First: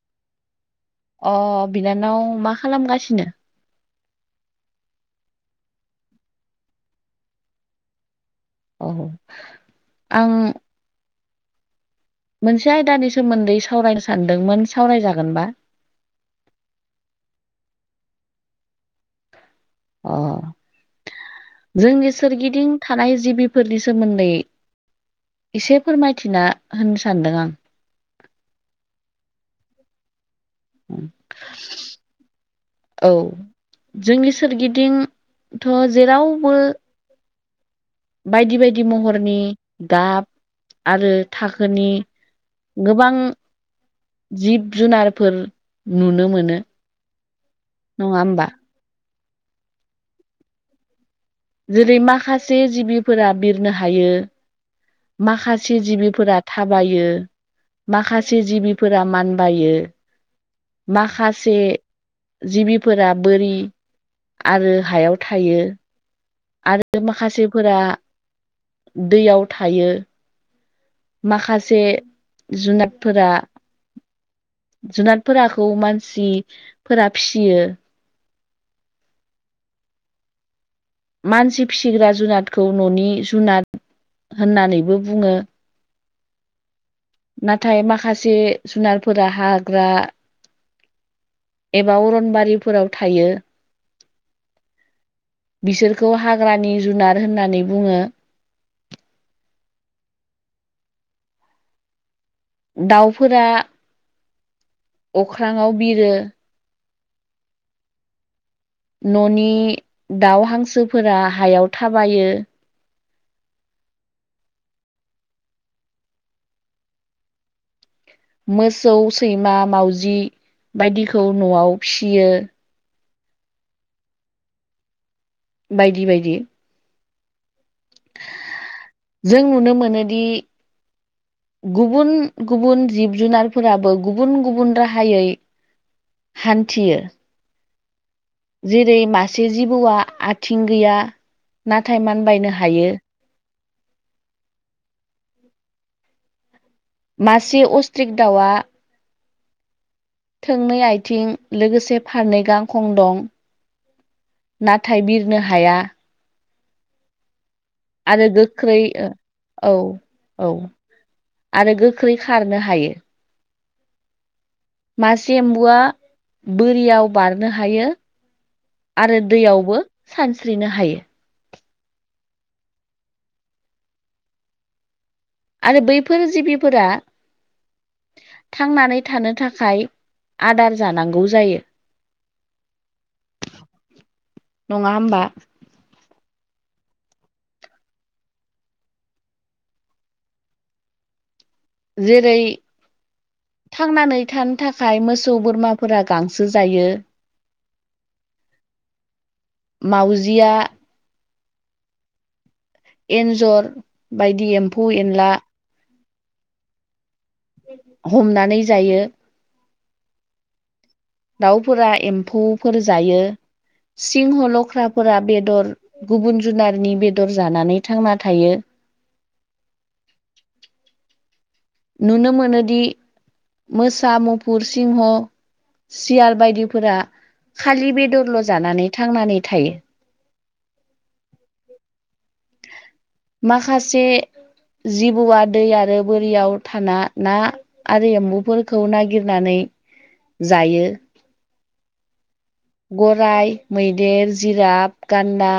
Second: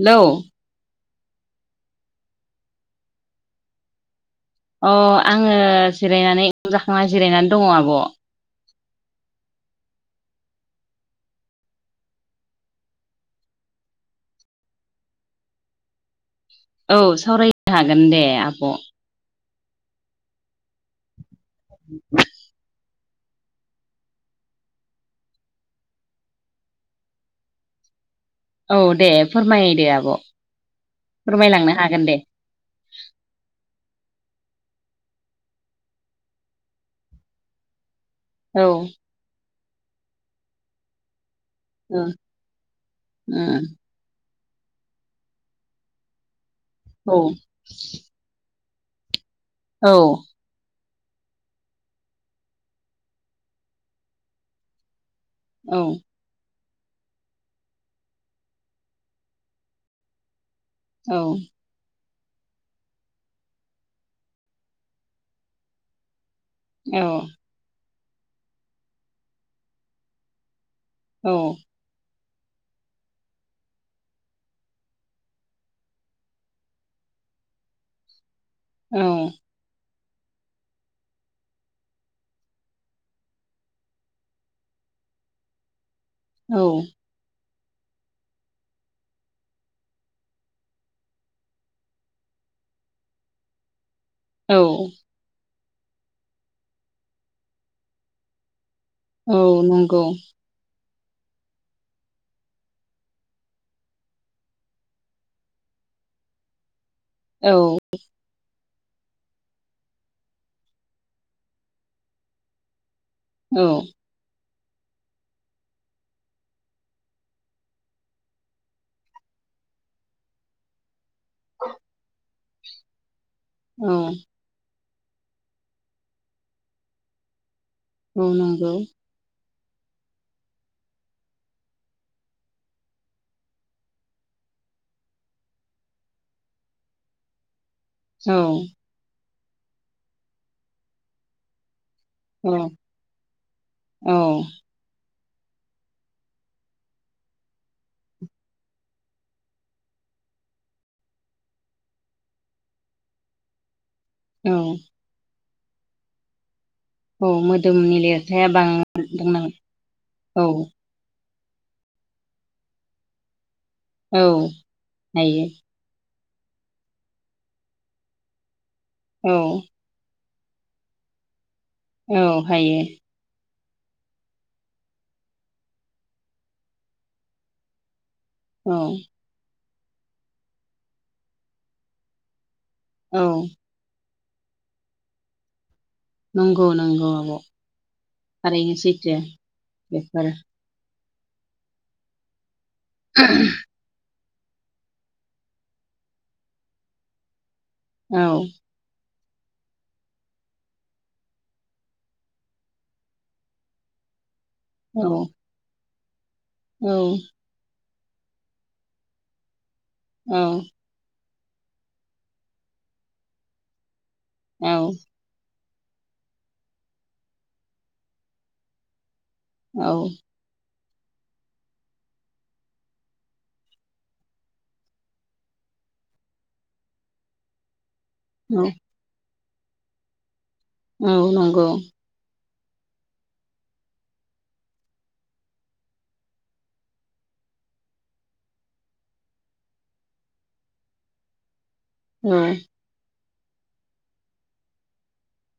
Hello अ बिनानाव मा खालामगासिनो? अ आङो जिरायनानै [unintelligible] जाखांना जिरायनानै दङ आब'। औ आं मोनसे आयदानि सोमोन्दै सावरायनो सानदोंमोन सावरायजागोनबा? औ सावरायनो हागोन दे आब'। अ जोंनि सोरगिदिं थानाय जिबिफोरनि सोमोन्दै एसे फोरमायथिना होननो सानदों आं। औ दे फोरमायदे आब' फोरमायलांनो हागोन दे। औ जोंनि सोरगिदिंथ' जेरावबो बायदि औ बायदि महरनि गाब आरो थाखोनि ओ गोबां जिब जुनारफोर नुनो मोनो औ नङा होमबा औ जेरै माखासे जिबिफोरा बिरनो हायो। माखासे औ जिबिफोरा थाबायो माखासे जिबिफोरा मानबायो। औ माखासे जिबिफोरा बोरि आरो हायाव थायो आरो औ माखासेफोरा दैयाव थायो औ माखासे जुनादफोरा जुनादफोराखौ मानसिफोरा फियो औ मानसि फिसिग्रा जुनादखौ न'नि जुनाद होननानैबो बुङो औ नाथाय माखासे जुनारफोरा हाग्रा एबा अरनबारिफोराव थायो औ बिसोरखौ हाग्रानि जुनार होननानै बुङो औ नंगौ दाउफोरा अख्रांआव बिरो औ न'नि दाउ हांसोफोरा हायाव थाबायो औ मोसौ सैमा मावजि बायदिखौ न'आव फियो औ बायदि बायदि मावनांगौ जों नुनो मोनोदि गुबुन गुबुन जिब जुनारफोराबो गुबुन गुबुन राहायै हान्थियो औ जेरै मासे जिबौआ आथिं गैया नाथाय म औ औ मासे अस्ट्रिक दाउआ थोंनै आथिं लोगोसे फारनै गां खं दं नाथाय बिर थानो हाया औ मोदोमनि आरो लिरथाया गोख्रै बांदों नामा औ औ आरो गोख्रै खारनो हायो औ मासे हायो एम्बुआ बोरियाव बारनो हायो आरो औ दैयावबो सानस्रिनो हायो औ हायो आरो बैफोर जिबिफोरा औ थांनानै थानो थाखाय आदार जानांगौ जायो। औ नङा होमबा नंगौ नगौ आब'। थारैनो सैथो बेफोर। जेरै [inaudible] थांनानै थानो थाखाय मोसौ बोरमाफोरा गांसो जायो। औ माउजिया एन्जर बायदि एम्फौ औ एनला औ हमनानै जायो औ दाउफोरा एम्फौफोर जायो सिंह औ लख्राफोरा बेदर गुबुन जुनारनि बेदर जानानै थांना थायो औ नुनो मोनदि मोसा मुफुर सिंह सियाल बायदिफोरा खालि बेदर औ जानानै थांनानै थायो। औ नंगौ। माखासे जिबौआ दै आरो बोरियाव थाना ना आरो एम्बुफोरखौ नागिरनानै जायो। औ गराइ, मैदेर, जिराद, गान्दा,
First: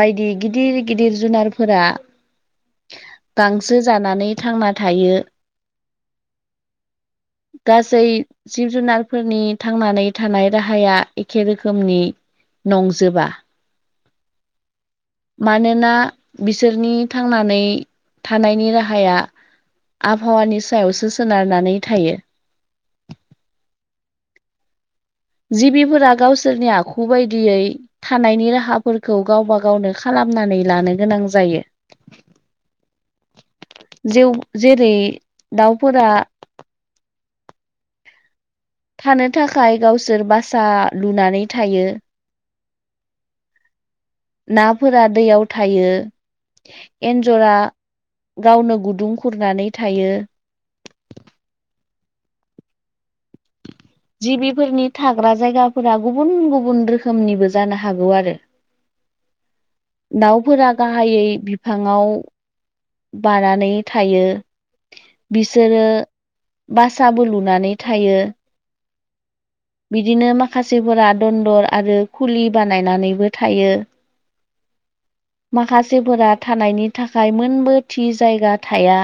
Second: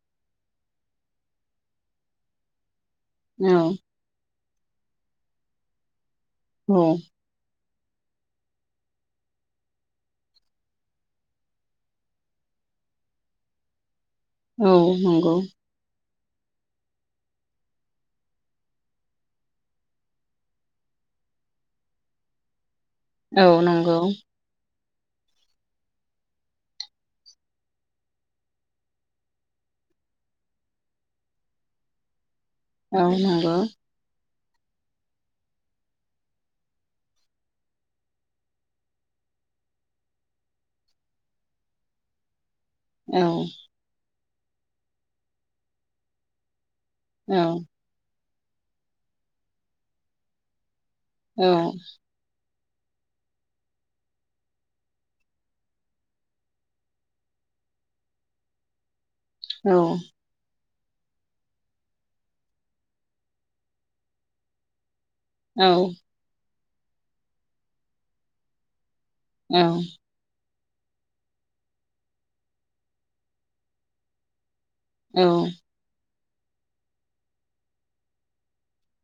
बायदि गिदिर गिदिर जुनारफोरा औ गांसो जानानै थांना थायो। औ गासै जिब जुनारफोरनि थांनानै थानाय राहाया एखे रोखोमनि नंजोबा। औ नंगौ। नोना बिसोरनि थांनानै थानायनि राहाया आबहावानि सायावसो सोनारनानै थायो। औ नंगौ। जिबिफोरा गावसोरनि आखु बायदियै थानायनि राहाफोरखौ गावबा गावनो खालामनानै लानो गोनां जायो। औ नंगौ। जिउ जेरै दाउफोरा थानो थाखाय गावसोर बासा लुनानै थायो। औ नाफोरा दैयाव थायो। औ एन्जरा गावनो गुदुं खुरनानै थायो। औ। [inaudible] जिबिफोरनि थाग्रा जायगाफोरा गुबुन गुबुन रोखोमनिबो जानो हागौ आरो। औ। दाउफोरा गाहायै बिफाङाव बानानै थायो। औ बिसोरो बासाबो लुनानै थायो। औ। बिदिनो माखासेफोरा दन्दर आरो खुलि बानायनानैबो थायो। औ। माखासेफोरा थानायनि थाखाय मोनबो थि जायगा थाया।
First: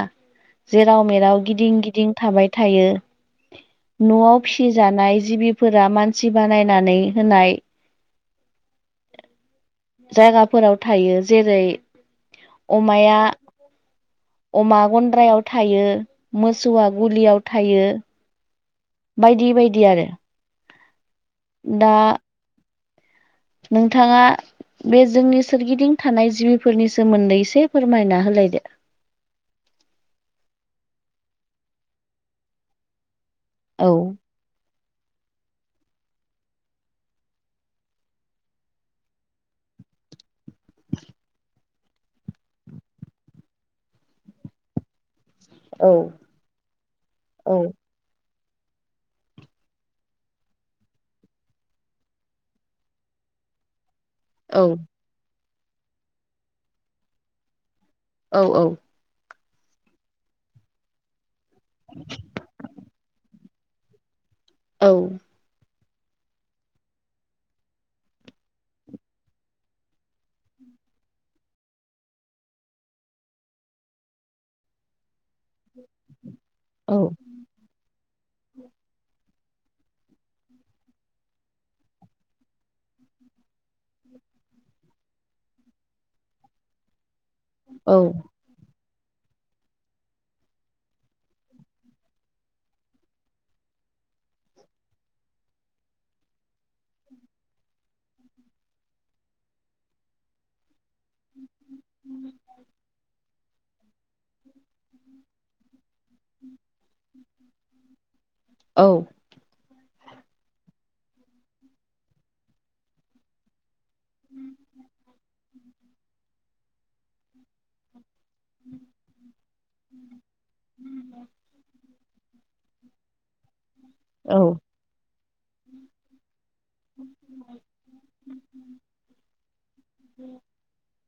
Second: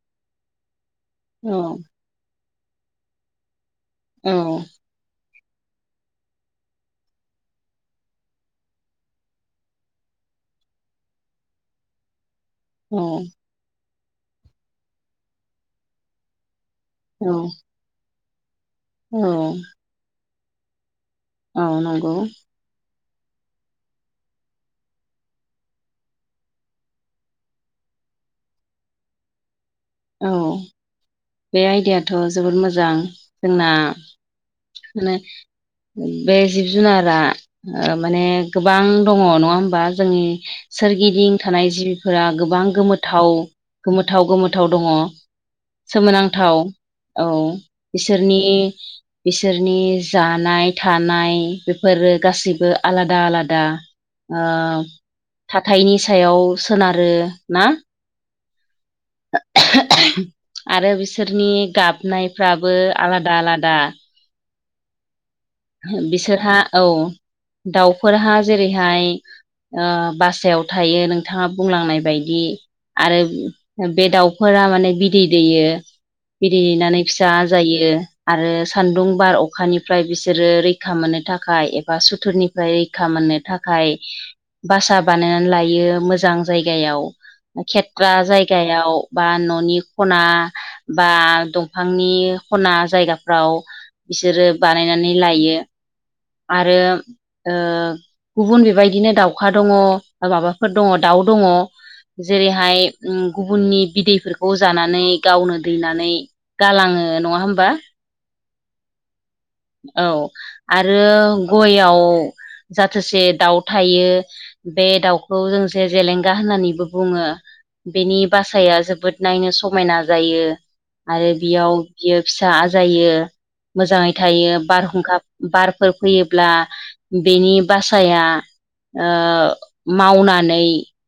जेराव मेराव गिदिं गिदिं थाबाय थायो, न'आव फिसिजानाय जिबि फोर मानसि बानायनानै होनाय जायगाफोराव थायो। जेरै अमाया अमा गन्द्रायाव थायो, मोसौआ गुलियाव थायो, बायदि बायदि आरो औ दा नंगौ नोंथाङा बे जोंनि सोरगिदिं थानाय जिबिफोरनि सोमोन्दै एसे फोरमायना होलायदो औ बे आयदायाथ' जोबोद मोजां जोंना औ मे बे जिब जुनारा माने गोबां दङ नङा होमबा जोंनि सोरगिदिं थानाय जिबिफोरा गोबां गोमथाव गोमोथाव गोमोथाव दङ औ सोमोनांथाव औ बिसोरनि बिसोरनि जानाय थानाय बेफोरो गासैबो आलादा आलादा औ थाथायनि सायाव सोनारो ना औ औ आरो बिसोरनि गाबनायफ्राबो आलादा आलादा औ बिसोरहा औ दाउफोरहा जेरैहाय बासायाव थायो नोंथाङा बुंलांनाय बायदि आरो बे दाउफोरा माने बिदै दैयो औ बिरहैनानै फिसा जायो आरो सान्दुं बार अखानिफ्राय बिसि बिसोरो रैखा मोननो थाखाय एबा सुथुरनिफ्राय रैखा मोननो थाखाय भासा बानायनानै लायो मोजां जायगायाव खेथ्रा औ जायगा बिगायाव बा न'नि खना बा दंफांनि खना जायगाफ्राव बिसोरो बानायनानै लायो आरो गुबुन बेबायदिनो दाउखा दङ माबाफोर दङ दाउ दङ जेरैहाय गुबुननि बिदैफोरखौ जानानै गावनो दैनानै गालाङो नङा होमबा औ औ आरो गययाव जाथोसे दाउ थायो बे दाउखौ जोंसे जेलेंगा होननानैबो बुङो बेनि बासाया जोबोद नायनो समायना जायो आरो बेयाव बियो फ फसा जायो मोजाङै औ थायो बारहुंखा बारफोर फैयोब्ला बेनि बासाया मावनानै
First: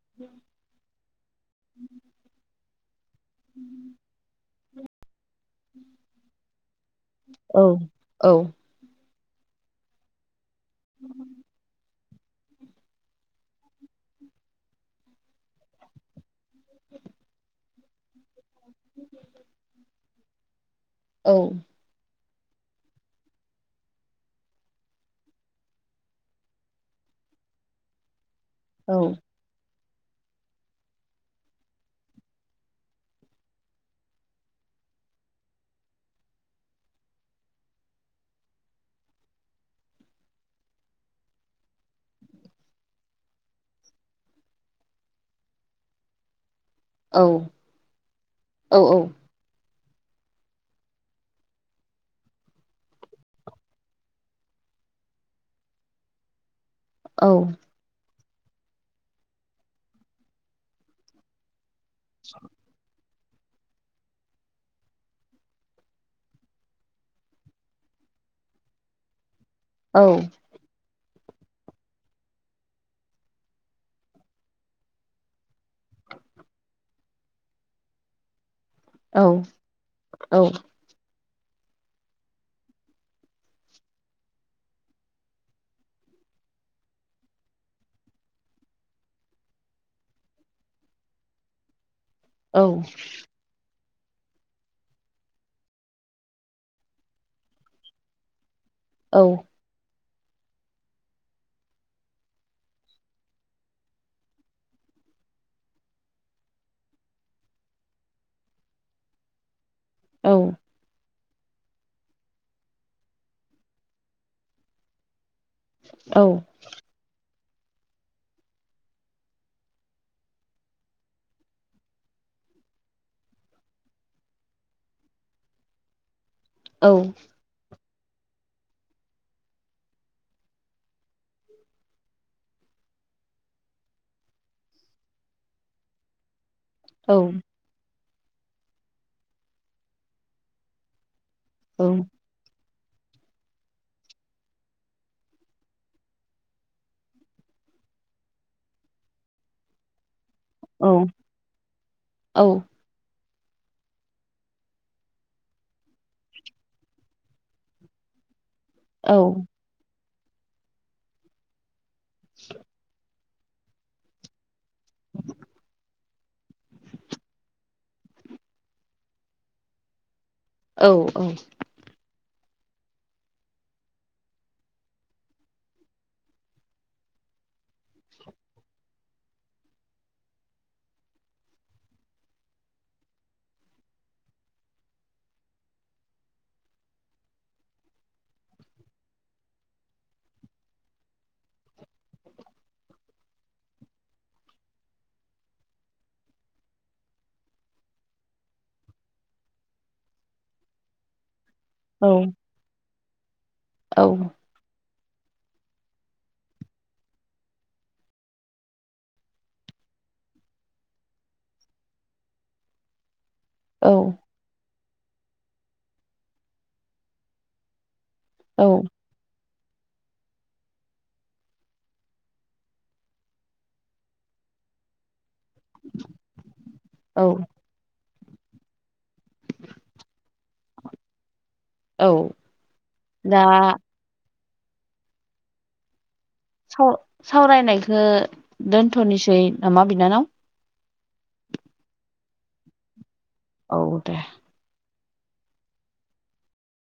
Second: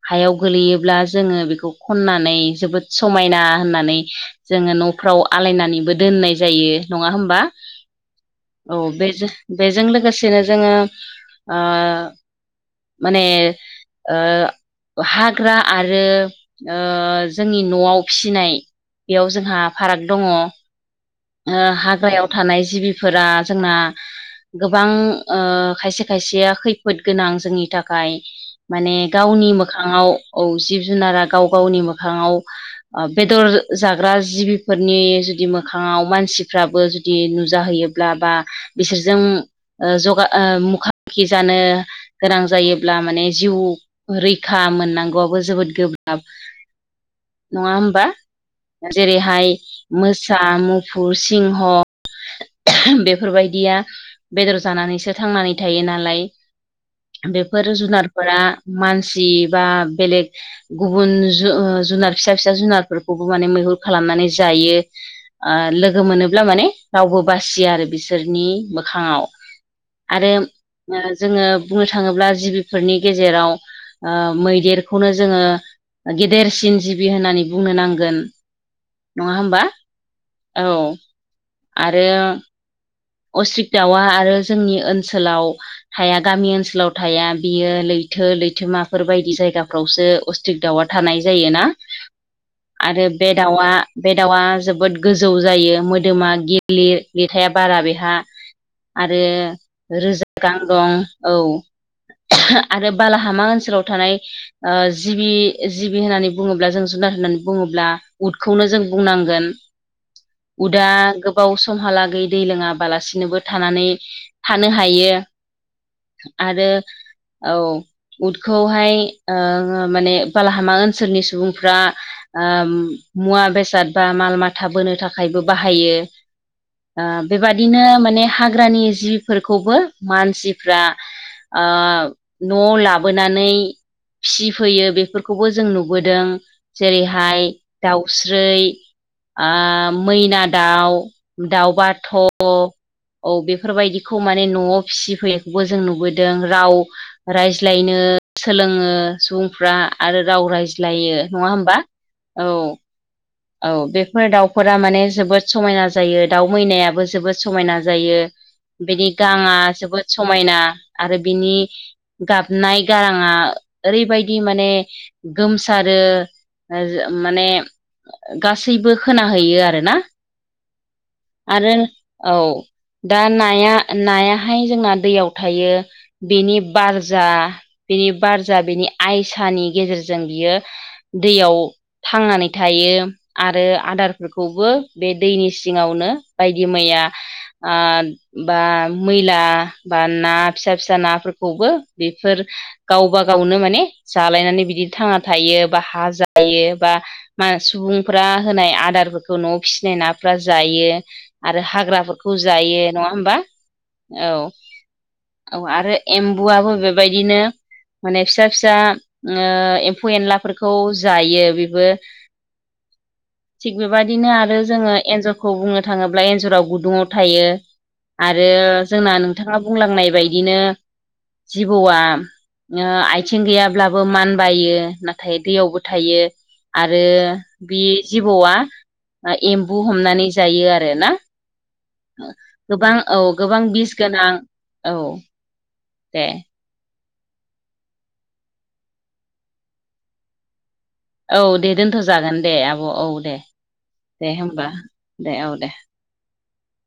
हायाव गोलैयोब्ला जोङो बेखौ खननानै जोबोद समायना होननानै जोङो न'फ्राव आलायनानैबो दोननाय जायो नङा होमबा औ औ औ बे बेजों लोगोसेनो जोङो माने हाग्रा आरो जोंनि न'आव फिसिनाय बेयाव जोंहा फाराग दङ औ हाग्रायाव थानाय जिबिफोरा जोंना गोबां खायसे खायसेया खैफोद गोनां जोंनि थाखाय माने गावनि मोखाङाव औ जिब जुनारा गाव गावनि मोखाङाव बेदर जाग्रा जिबिफोरनि जुदि मोखां फाङाव मानसिफ्राबो जुदि नुजाहैयोब्ला बा बिसोरजों जगा मुख मुाखि जानो गोनां जायोब्ला माने जिउ रैखा मोननांगौआबो जोबोद गोब्राब औ नङा होमबा जेरैहाय मोसौ सा मुफुर सिंह' बेफोरबायदिया बेदर जानानैसो थांनानै थायो नालाय बेफोर जुनार मानसि बा बेले गुब जुनार फिसा फिसा जुनारफोरखौबो माने मैहुर खालामनानै जायो लोगो मोनोब्ला माने रावबो बासिया आरो बिसोरनि मोखाङाव आरो औ जोङो बुंनो थाङोब्ला जिबिफोरनि गेजेराव मैदेरखौनो जोङो गेदेरसिन जिबि होननानै बुंनो नांगोन नङा औ होमबा औ औ आरो अस््रिक दावा आरो जोंनि ओनसोलाव थाया गामि ओनसोलाव थाया बियो लैथो लैथोमाफोर बायदि जायगाफ्रावसो अस्टिक दाउआ थानाय जायोना औ आरो बे दाउआ बे दाउआ जोबोद गोजौ जायो मोदोमा गिलिर लिरथाया बारा बे औ आरो रोजा गां दं औ आरो बालाहामा ओनसोलाव थानाय जिबि जिबि होननानै बुङोब्ला जों जुनार होननानै बुङोब्ला उदखौनो जों बुंनांगोन औ दा गोबाव समहालागै दै लोङाबालासिनोबो थानानै थानो हायो औ आरो औ उदखौहाय माने बालाहामा ओनसोलनि सुबुंफ्रा मुवा बेसाद बा माल माथा बोनो थाखायबो बाहायो औ बेबादिनो माने हाग्रानि जिफोरखौबो मानसिफ्रा न' लाबोनानै फिसिफैयो बेफोरखौबो जों नुबोदों औ जेरैहाय दाउस्रिै मैना दाउ दाउबाथ' औ बेफोरबायदिखौ माने न'आव फिसिफैनायखौबो जों नुबोदों राव रायज्लायनो सोलोङो सुबुंफ्रा आरो राव राय औ मिज्लायो नङा हबा औ औ बेफोर दाउफोरा माने जोबोद समायना जायो दाउ मैनायाबो जोबोद समायना जायो बेनि गाङा जोबोद समायना आरो बिनि गाबनाय गाराङा ओरैबायदि माने गोमसारो माने गासैबो खोनाहैयो आरोना औ औ आरो औ दा नाया नायाहाय जोंना दैयाव थायो बेनि बारजा बेनि बारजा बेनि आइसानि गेजेरजों बियो दैयाव थांनानै थायो आरो आदारफोरखौबो बे दैनि सिङावनो बायदि मैया ओ बा मैला बा ना फिसा फिसा नाफोरखौबो बेफोर गावबा गावनो माने जालायनानै बिदिनो थांना थायो बा हा जायो बा सुबुंफ्रा होनाय आदारफोरखौ न'आव फिसिनाय नाफ्रा जायो आरो हाग्रा फोरखौ जायो नङा होमबा औ औ आरो एम्बुआबो बेबायदिनो माने फिसा फिसा एम्फौ एनलाफोरखौ जायो बेबो [inaudible] थिग औ बेबायदिनो आरो जोङो एन्जरखौ बुंनो थाङोब्ला एन्जराव गुदुङाव थायो आरो औ जोंना नोंथाङा बुंलांनाय बायदिनो जिबौआ आथिं गैयाब्लाबो मान बायो थायो दैयावबो थायो आरो औ बे जिबौआ एम्बु हमनानै जायो आरोना औ गोबां औ दा गोबां बिस गोनां औ दे स सावरायनायखौ दोनथ'नोसै नामा बिनानाव औ दे दोनथ' जागोन दे आब' औ दे दे हबा दे औ दे